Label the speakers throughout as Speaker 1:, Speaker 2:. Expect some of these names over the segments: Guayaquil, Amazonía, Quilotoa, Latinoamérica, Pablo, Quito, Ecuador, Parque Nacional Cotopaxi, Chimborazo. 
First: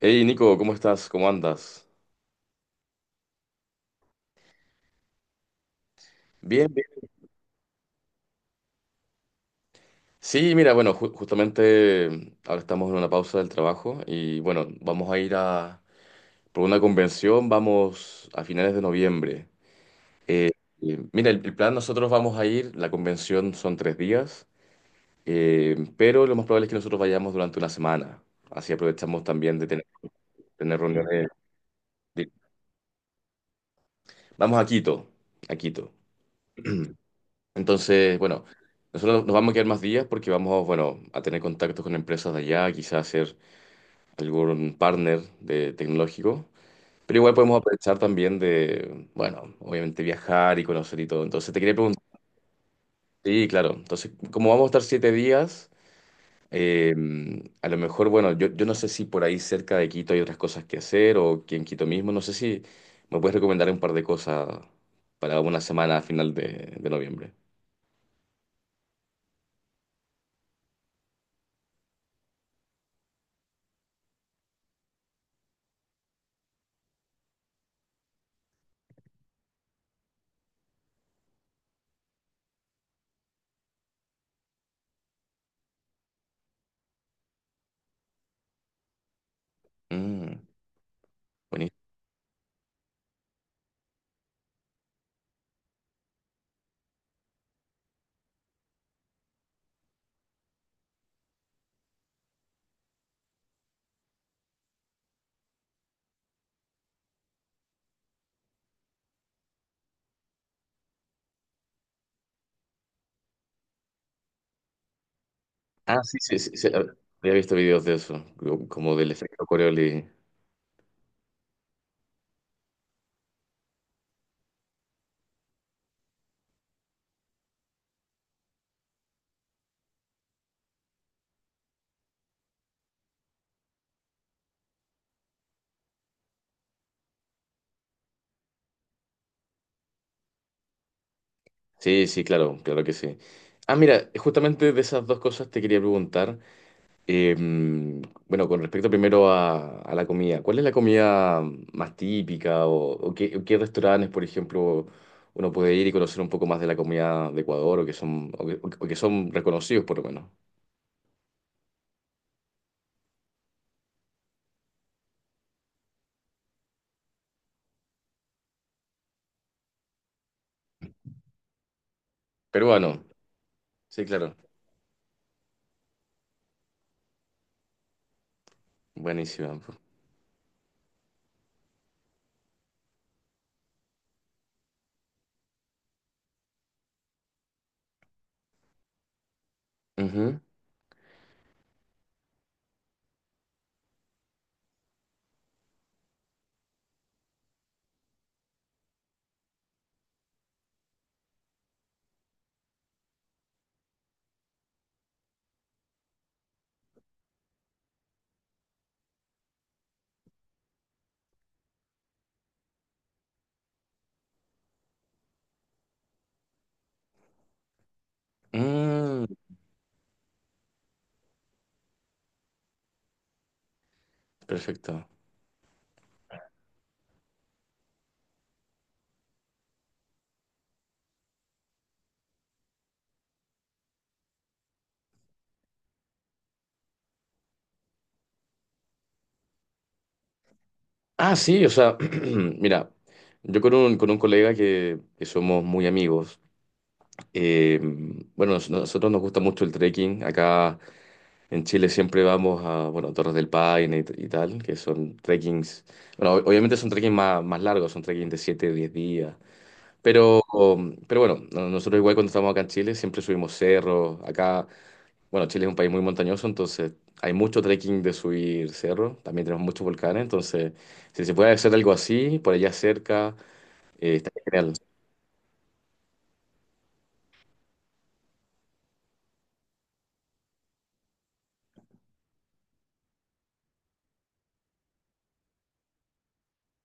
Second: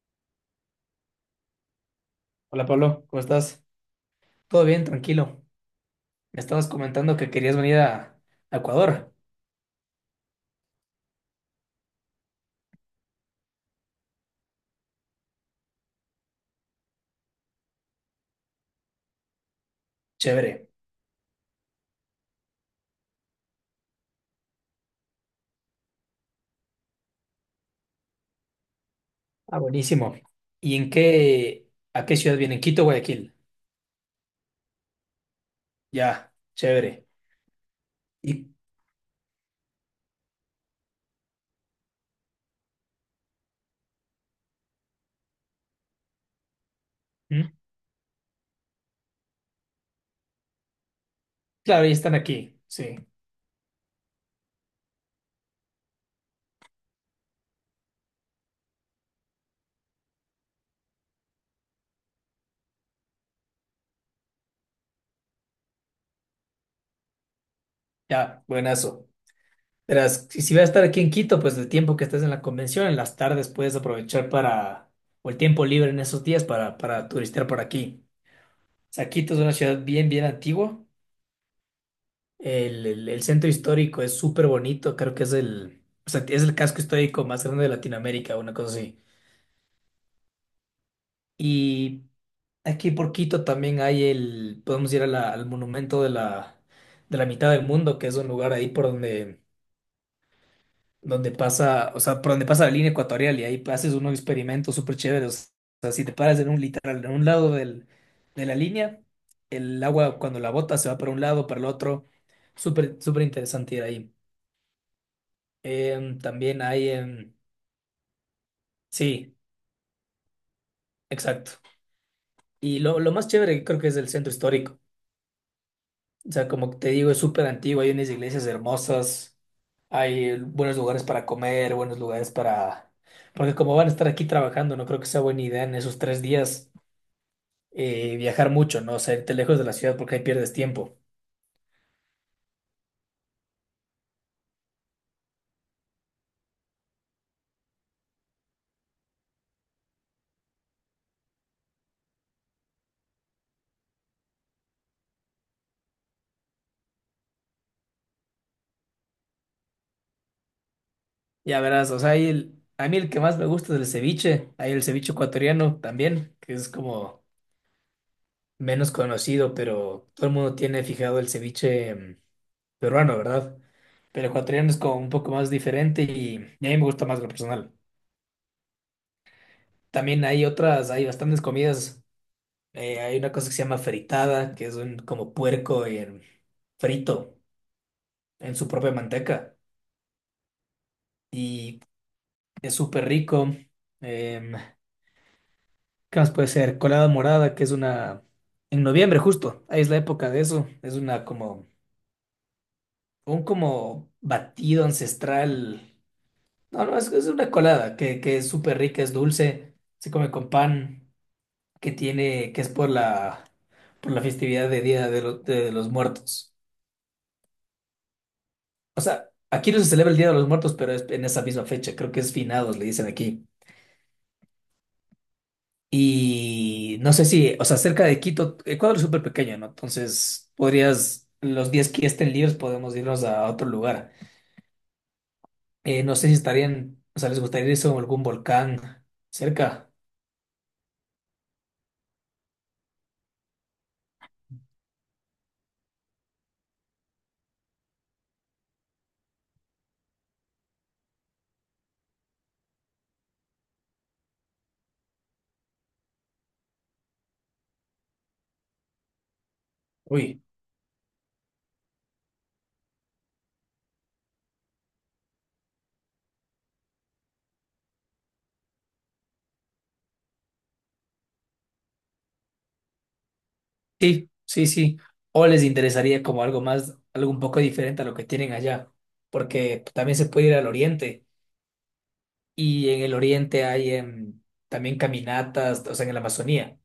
Speaker 1: Hey Nico, ¿cómo estás? ¿Cómo andas?
Speaker 2: Hola Pablo, ¿cómo estás? ¿Todo bien? Tranquilo. Me
Speaker 1: Bien,
Speaker 2: estabas
Speaker 1: bien.
Speaker 2: comentando que querías venir a Ecuador.
Speaker 1: Sí, mira, bueno, justamente ahora estamos en una pausa del trabajo y bueno, vamos a ir a por una convención, vamos a finales de noviembre. Eh,
Speaker 2: Chévere.
Speaker 1: mira, el plan, nosotros vamos a ir, la convención son 3 días, pero lo más probable es que nosotros vayamos durante una semana. Así aprovechamos
Speaker 2: Ah,
Speaker 1: también de tener,
Speaker 2: buenísimo. ¿Y
Speaker 1: tener
Speaker 2: en
Speaker 1: reuniones.
Speaker 2: qué, a qué
Speaker 1: de-
Speaker 2: ciudad vienen? Quito, Guayaquil.
Speaker 1: Vamos a Quito, a Quito.
Speaker 2: Ya, chévere.
Speaker 1: Entonces, bueno,
Speaker 2: Y
Speaker 1: nosotros nos vamos a quedar más días porque vamos, bueno, a tener contactos con empresas de allá, quizás hacer algún partner de tecnológico. Pero igual
Speaker 2: ¿Mm?
Speaker 1: podemos aprovechar también de, bueno, obviamente viajar y conocer y todo. Entonces te quería
Speaker 2: Claro, ya
Speaker 1: preguntar,
Speaker 2: están aquí. Sí,
Speaker 1: sí, claro. Entonces, como vamos a estar 7 días, eh, a lo mejor, bueno, yo no sé si por ahí cerca de Quito hay otras cosas que hacer o que en Quito mismo, no sé si me puedes recomendar un par de cosas para una semana a final de noviembre.
Speaker 2: ya, buenazo. Verás, si vas a estar aquí en Quito, pues el tiempo que estés en la convención, en las tardes puedes aprovechar o el tiempo libre en esos días para, turistear por aquí. O sea, Quito es una ciudad bien, bien antigua. El centro histórico es súper bonito, creo que es el, o sea, es el casco histórico más grande de Latinoamérica, una cosa así.
Speaker 1: Mm, buenísimo.
Speaker 2: Y aquí por Quito también podemos ir a al monumento de la mitad del mundo, que es un lugar ahí por donde pasa, o sea, por donde pasa la línea ecuatorial y ahí haces unos experimentos súper chéveres. O sea, si te paras en un literal, en un lado de la línea, el agua cuando la bota se va para un lado, para el otro. Súper, súper interesante ir ahí.
Speaker 1: Ah, sí, sí, sí,
Speaker 2: También
Speaker 1: sí, ah,
Speaker 2: hay,
Speaker 1: había
Speaker 2: em,
Speaker 1: visto videos de eso, como del
Speaker 2: sí,
Speaker 1: efecto Coriolis.
Speaker 2: exacto. Y lo más chévere que creo que es el centro histórico. O sea, como te digo, es súper antiguo, hay unas iglesias hermosas, hay buenos lugares para comer, buenos lugares para... Porque como van a estar aquí trabajando, no creo que sea buena idea en esos 3 días viajar mucho, ¿no? O sea, irte lejos de la ciudad porque ahí pierdes tiempo.
Speaker 1: Sí, sí, claro, claro que sí. Ah, mira, justamente de esas dos cosas te quería preguntar. eh, bueno, con respecto primero a la comida, ¿cuál es la comida más típica o qué, qué restaurantes, por ejemplo, uno puede ir y conocer un poco más de la comida de Ecuador o que son reconocidos por lo menos?
Speaker 2: Ya verás, o sea, ahí a mí el que más me gusta es el ceviche, hay el ceviche ecuatoriano también, que es como menos conocido, pero todo el mundo tiene fijado el ceviche
Speaker 1: Peruano.
Speaker 2: peruano, ¿verdad?
Speaker 1: Sí,
Speaker 2: Pero
Speaker 1: claro.
Speaker 2: ecuatoriano es como un poco más diferente y a mí me gusta más lo personal.
Speaker 1: Buenísimo.
Speaker 2: También hay otras, hay bastantes comidas, hay una cosa que se llama fritada, que es un como puerco frito en su propia manteca
Speaker 1: Ujú.
Speaker 2: y es súper rico. Em, ¿Qué más puede ser? Colada morada, que es una... En noviembre justo, ahí es la época de eso. Es una como... Un como batido ancestral. No, no, es una colada que es súper rica, es dulce, se come con pan, que tiene... que es por la festividad de Día de los Muertos. O
Speaker 1: Mm,
Speaker 2: sea, aquí no se celebra el Día de los Muertos, pero es en esa misma fecha. Creo que es finados, le dicen aquí.
Speaker 1: perfecto.
Speaker 2: Y no sé si, o sea, cerca de Quito, Ecuador es súper pequeño, ¿no? Entonces, podrías, los días que estén libres podemos irnos a otro lugar. No sé si estarían, o sea, les gustaría irse a algún volcán cerca.
Speaker 1: Ah, sí, o sea, mira, yo con un colega que somos muy amigos, eh, bueno, nosotros nos gusta mucho el trekking, acá en Chile siempre vamos a, bueno, Torres del Paine y, y tal, que son trekkings, bueno, obviamente son trekkings más, más largos, son trekkings de 7, 10 días,
Speaker 2: Uy,
Speaker 1: pero, pero bueno, nosotros igual cuando estamos acá en Chile siempre subimos cerros. Acá, bueno, Chile es un país muy montañoso, entonces hay mucho trekking de subir cerros. También tenemos muchos volcanes, entonces si se puede hacer algo así, por allá cerca,
Speaker 2: sí,
Speaker 1: está
Speaker 2: sí,
Speaker 1: genial.
Speaker 2: sí. O les interesaría como algo más, algo un poco diferente a lo que tienen allá, porque también se puede ir al oriente y en el oriente hay también caminatas, o sea, en la Amazonía.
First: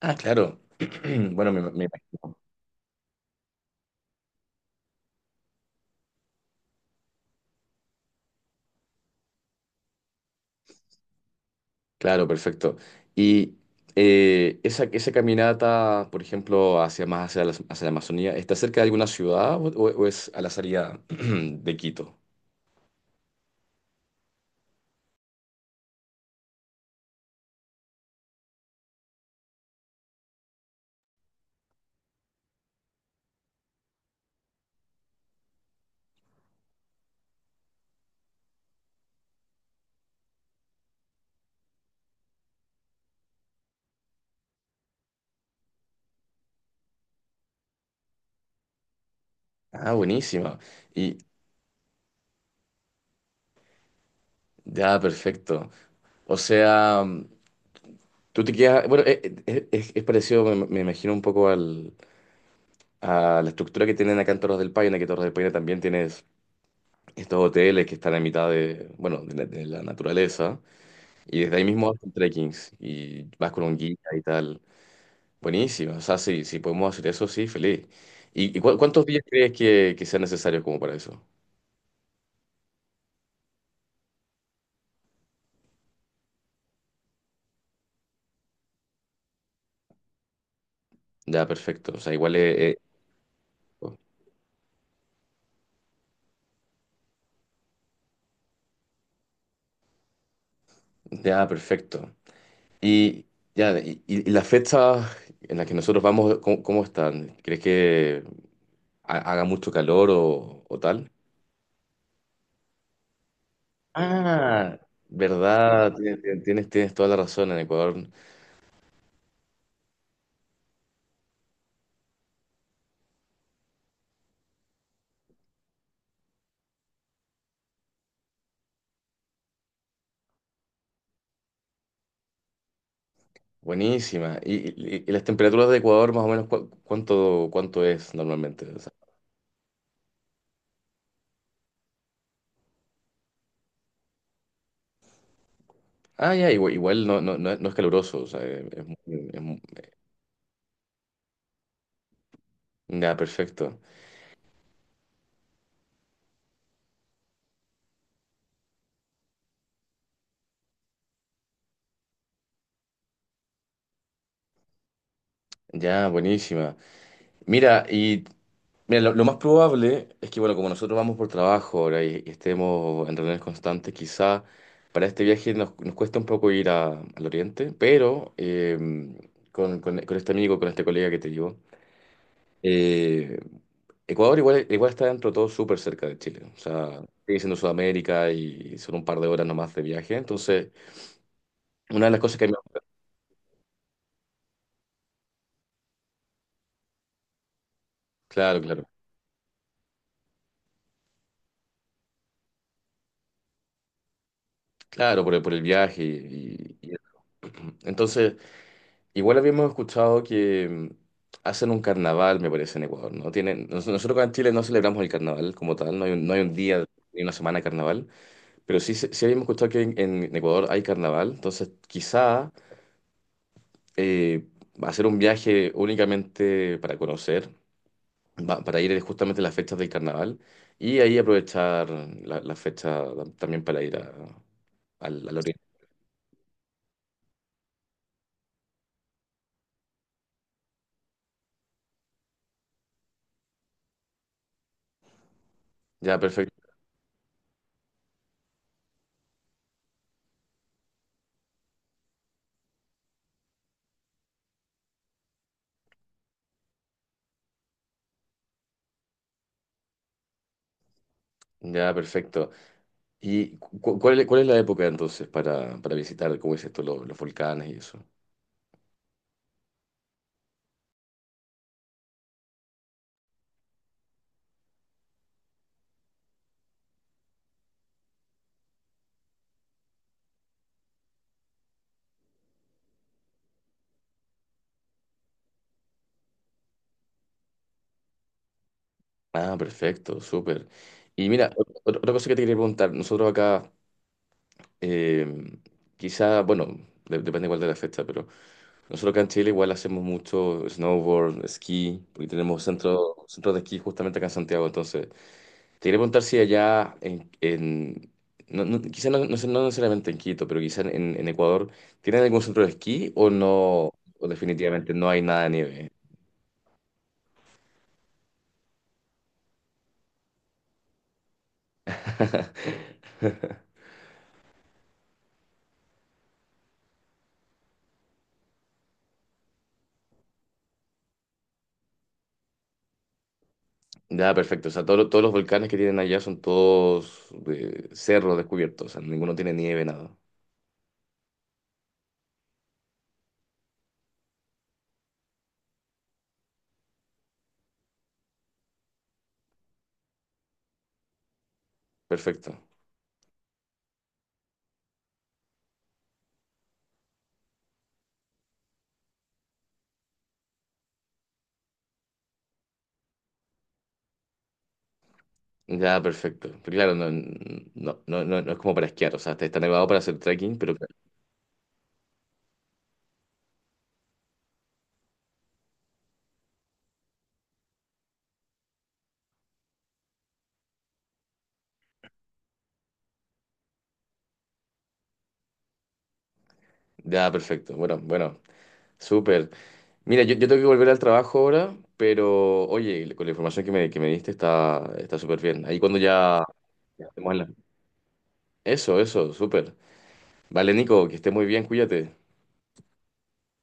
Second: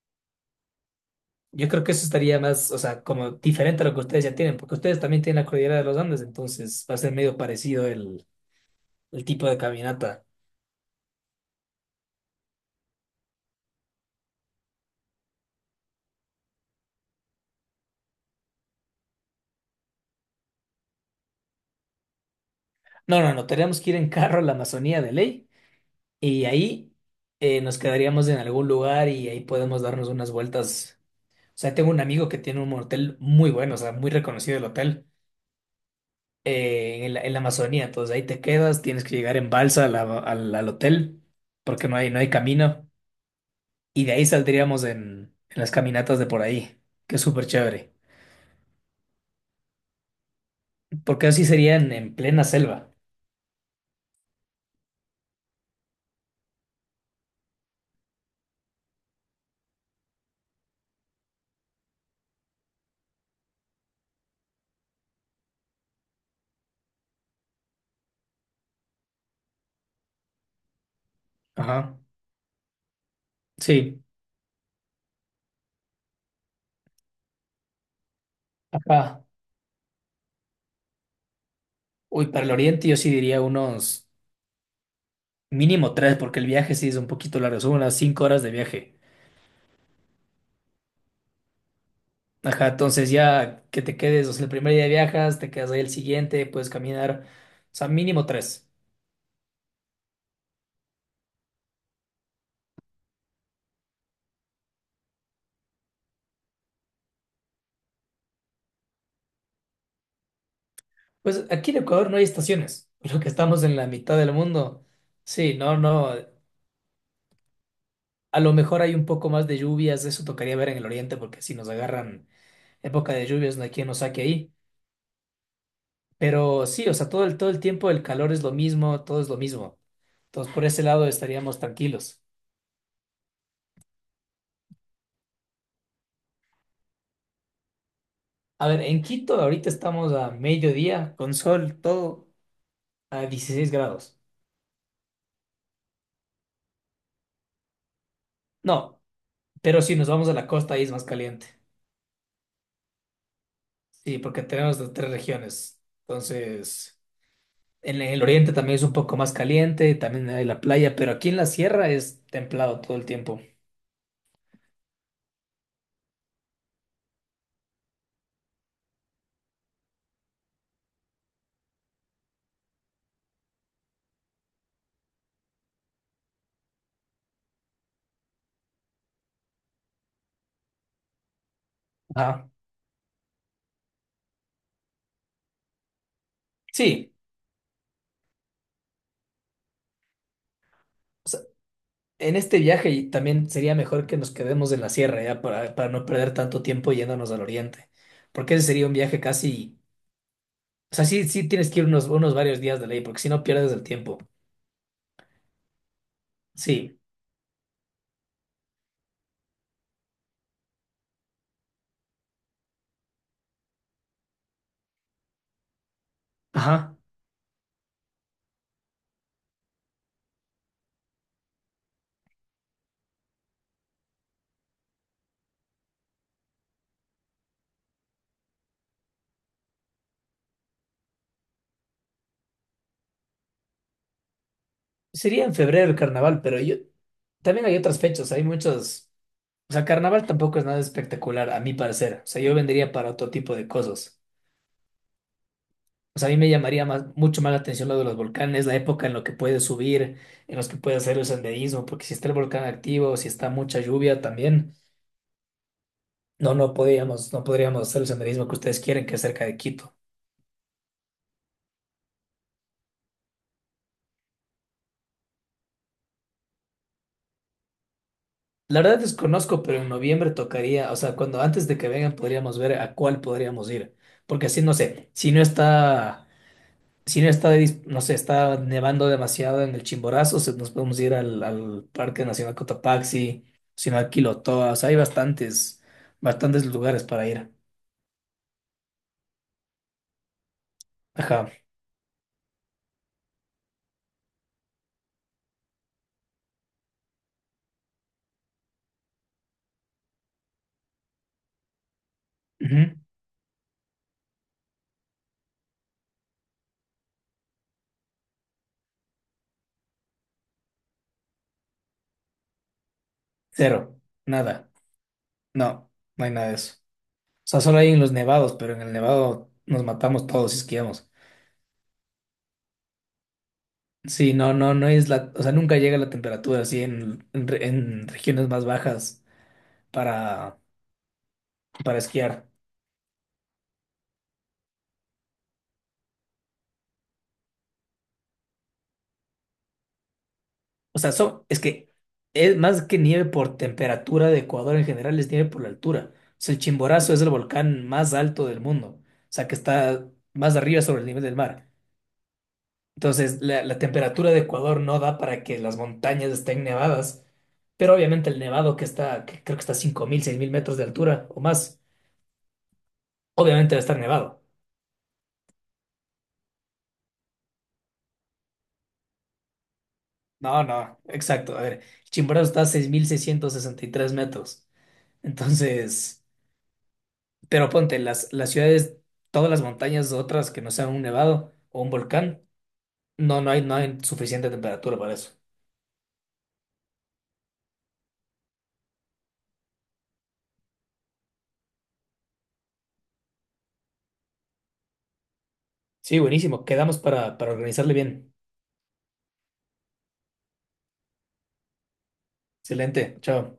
Speaker 1: Ah, claro. Bueno, me,
Speaker 2: Yo
Speaker 1: me
Speaker 2: creo que eso
Speaker 1: imagino.
Speaker 2: estaría más, o sea, como diferente a lo que ustedes ya tienen, porque ustedes también tienen la cordillera de los Andes, entonces va a ser medio parecido el tipo de caminata.
Speaker 1: Claro, perfecto. Y esa caminata, por ejemplo, hacia más hacia hacia la Amazonía, ¿está cerca de alguna ciudad o, o es a la salida de Quito?
Speaker 2: No, no, no, tenemos que ir en carro a la Amazonía de ley y ahí nos quedaríamos en algún lugar y ahí podemos darnos unas vueltas. O sea, tengo un amigo que tiene un hotel muy bueno, o sea, muy reconocido el hotel en la, Amazonía, entonces ahí te quedas, tienes que llegar en balsa a al hotel porque no hay camino. Y de ahí saldríamos en las caminatas de por ahí, que es súper chévere.
Speaker 1: Ah, buenísima. Y
Speaker 2: Porque así serían en plena selva.
Speaker 1: ya, perfecto. O sea, mm, tú te quedas. Bueno, es parecido, me imagino, un poco al, a la estructura que tienen acá en Torres del Paine, que Torres del Paine también tienes estos hoteles que están en mitad de, bueno, de de la naturaleza. Y desde ahí mismo
Speaker 2: Ajá.
Speaker 1: hacen trekkings y vas con un guía
Speaker 2: Sí.
Speaker 1: y tal. Buenísimo. O sea, si, si podemos hacer eso, sí, feliz. Y, y ¿cuántos días
Speaker 2: Ajá.
Speaker 1: crees que sean necesarios como para eso?
Speaker 2: Uy, para el oriente yo sí diría unos mínimo tres, porque el viaje sí es un poquito largo, son unas 5 horas de viaje.
Speaker 1: Ya, perfecto. O sea, igual es.
Speaker 2: Ajá,
Speaker 1: es-
Speaker 2: entonces ya que te quedes, o sea, el primer día viajas, te quedas ahí el siguiente, puedes caminar, o sea, mínimo tres.
Speaker 1: Ya, perfecto. Y, ya, y las fechas en las que nosotros vamos, ¿cómo, cómo están? ¿Crees que haga mucho calor o tal?
Speaker 2: Pues aquí en Ecuador no hay estaciones, lo que estamos en la mitad del
Speaker 1: Ah,
Speaker 2: mundo. Sí, no,
Speaker 1: verdad,
Speaker 2: no.
Speaker 1: tienes, tienes, tienes toda la razón en Ecuador.
Speaker 2: A lo mejor hay un poco más de lluvias, eso tocaría ver en el oriente, porque si nos agarran época de lluvias, no hay quien nos saque ahí. Pero sí, o sea, todo el, tiempo el calor es lo mismo, todo es lo mismo. Entonces, por ese lado estaríamos tranquilos.
Speaker 1: Buenísima. ¿Y, y las temperaturas de Ecuador más o menos cuánto, cuánto es normalmente?
Speaker 2: A
Speaker 1: O
Speaker 2: ver,
Speaker 1: sea,
Speaker 2: en Quito ahorita estamos a mediodía, con sol, todo a 16 grados.
Speaker 1: ah, ya, igual, igual no, no, no es no es caluroso. O sea, es
Speaker 2: No,
Speaker 1: es muy.
Speaker 2: pero si nos vamos a la costa, ahí es más caliente.
Speaker 1: Ya, perfecto.
Speaker 2: Sí, porque tenemos las tres regiones. Entonces, en el oriente también es un poco más caliente, también hay la playa, pero aquí en la sierra es templado todo el tiempo.
Speaker 1: Ya, buenísima. Mira, y mira, lo más probable es que, bueno, como nosotros vamos por trabajo ahora y estemos en reuniones constantes, quizá para este viaje nos, nos cuesta un poco ir al oriente, pero con, con este amigo, con este colega que te digo,
Speaker 2: Ah,
Speaker 1: eh, Ecuador igual, igual está dentro de todo súper cerca de Chile. O sea,
Speaker 2: sí.
Speaker 1: sigue siendo Sudamérica y son un par de horas nomás de viaje. Entonces,
Speaker 2: O sea,
Speaker 1: una de las
Speaker 2: en
Speaker 1: cosas que a mí.
Speaker 2: este viaje y también sería mejor que nos quedemos en la sierra ya para, no perder tanto tiempo yéndonos al oriente. Porque
Speaker 1: Claro,
Speaker 2: ese sería
Speaker 1: claro.
Speaker 2: un viaje casi. O sea, sí, sí tienes que ir unos varios días de ley, porque si no pierdes el tiempo.
Speaker 1: Claro, por el viaje y, y.
Speaker 2: Sí.
Speaker 1: Entonces, igual habíamos escuchado que hacen un carnaval, me parece, en Ecuador, ¿no? Tienen, nosotros acá en Chile no celebramos el carnaval como tal, no hay un, no hay un día
Speaker 2: Ajá.
Speaker 1: ni una semana de carnaval, pero sí, sí habíamos escuchado que en Ecuador hay carnaval, entonces quizá eh, hacer un viaje únicamente para conocer, para ir justamente a las fechas del carnaval y ahí aprovechar la, la fecha también para ir al, al
Speaker 2: Sería en
Speaker 1: oriente.
Speaker 2: febrero el carnaval, pero yo también hay otras fechas, hay muchos. O sea, carnaval tampoco es nada espectacular, a mi parecer. O sea, yo vendría para otro tipo de cosas.
Speaker 1: Ya,
Speaker 2: O sea, a mí me
Speaker 1: perfecto.
Speaker 2: llamaría más, mucho más la atención lo de los volcanes, la época en la que puedes subir, en los que puedes hacer el senderismo, porque si está el volcán activo, si está mucha lluvia también, no, no podríamos, hacer el senderismo que ustedes quieren, que es cerca de Quito.
Speaker 1: Ya, perfecto. Y cuál, es ¿cuál es la época entonces para visitar, como dices tú, los volcanes y eso?
Speaker 2: La verdad desconozco, pero en noviembre tocaría, o sea, cuando antes de que vengan podríamos ver a cuál podríamos ir, porque así no sé, si no está no sé, está nevando demasiado en el Chimborazo, nos podemos ir al, Parque Nacional Cotopaxi, Nacional Quilotoa, o sea, hay bastantes, bastantes lugares para ir.
Speaker 1: Ah, perfecto, súper. Y mira,
Speaker 2: Ajá.
Speaker 1: otra cosa que te quería preguntar, nosotros acá, eh, quizá, bueno, depende igual de la fecha, pero nosotros acá en Chile igual hacemos mucho snowboard, esquí, porque tenemos
Speaker 2: Ujú.
Speaker 1: centro, centros de esquí justamente acá en Santiago, entonces te quería preguntar si allá en no, no, quizá no, no necesariamente en Quito, pero quizá en Ecuador, ¿tienen algún centro de esquí o no,
Speaker 2: Cero.
Speaker 1: o
Speaker 2: Nada.
Speaker 1: definitivamente no hay nada de nieve?
Speaker 2: No, no hay nada de eso. O sea, solo hay en los nevados, pero en el nevado nos matamos todos si esquiamos. Sí, no, no, no es la, o sea, nunca llega la temperatura así en regiones más bajas para, para esquiar.
Speaker 1: Ya, perfecto. O sea, todo todos los volcanes que tienen allá son todos cerros descubiertos. O sea, ninguno tiene nieve, nada.
Speaker 2: O sea, es que es más que nieve por temperatura de Ecuador en general, es nieve por la altura. O sea, el Chimborazo es el volcán más alto del mundo. O sea, que está más arriba sobre el nivel del mar.
Speaker 1: Perfecto.
Speaker 2: Entonces, la temperatura de Ecuador no da para que las montañas estén nevadas. Pero obviamente el nevado que está, que creo que está a 5.000, 6.000 metros de altura o más, obviamente va a estar nevado.
Speaker 1: Ya, perfecto. Pero claro, no, no, no, no, no es como para esquiar. O sea, está está nevado para hacer trekking,
Speaker 2: No,
Speaker 1: pero
Speaker 2: no, exacto. A ver, el Chimborazo está a 6.663 metros. Entonces... Pero ponte, las, ciudades, todas las montañas otras que no sean un nevado o un volcán, no, no hay, suficiente temperatura para eso.
Speaker 1: ya, perfecto. Bueno, bueno, súper. Mira, yo tengo que volver al trabajo ahora, pero oye, con la información que me diste está está súper bien. Ahí cuando
Speaker 2: Sí,
Speaker 1: ya...
Speaker 2: buenísimo. Quedamos
Speaker 1: ya estemos en
Speaker 2: para,
Speaker 1: la.
Speaker 2: para organizarle bien.
Speaker 1: Eso, eso, súper. Vale, Nico, que estés muy bien, cuídate.
Speaker 2: Excelente. Chao.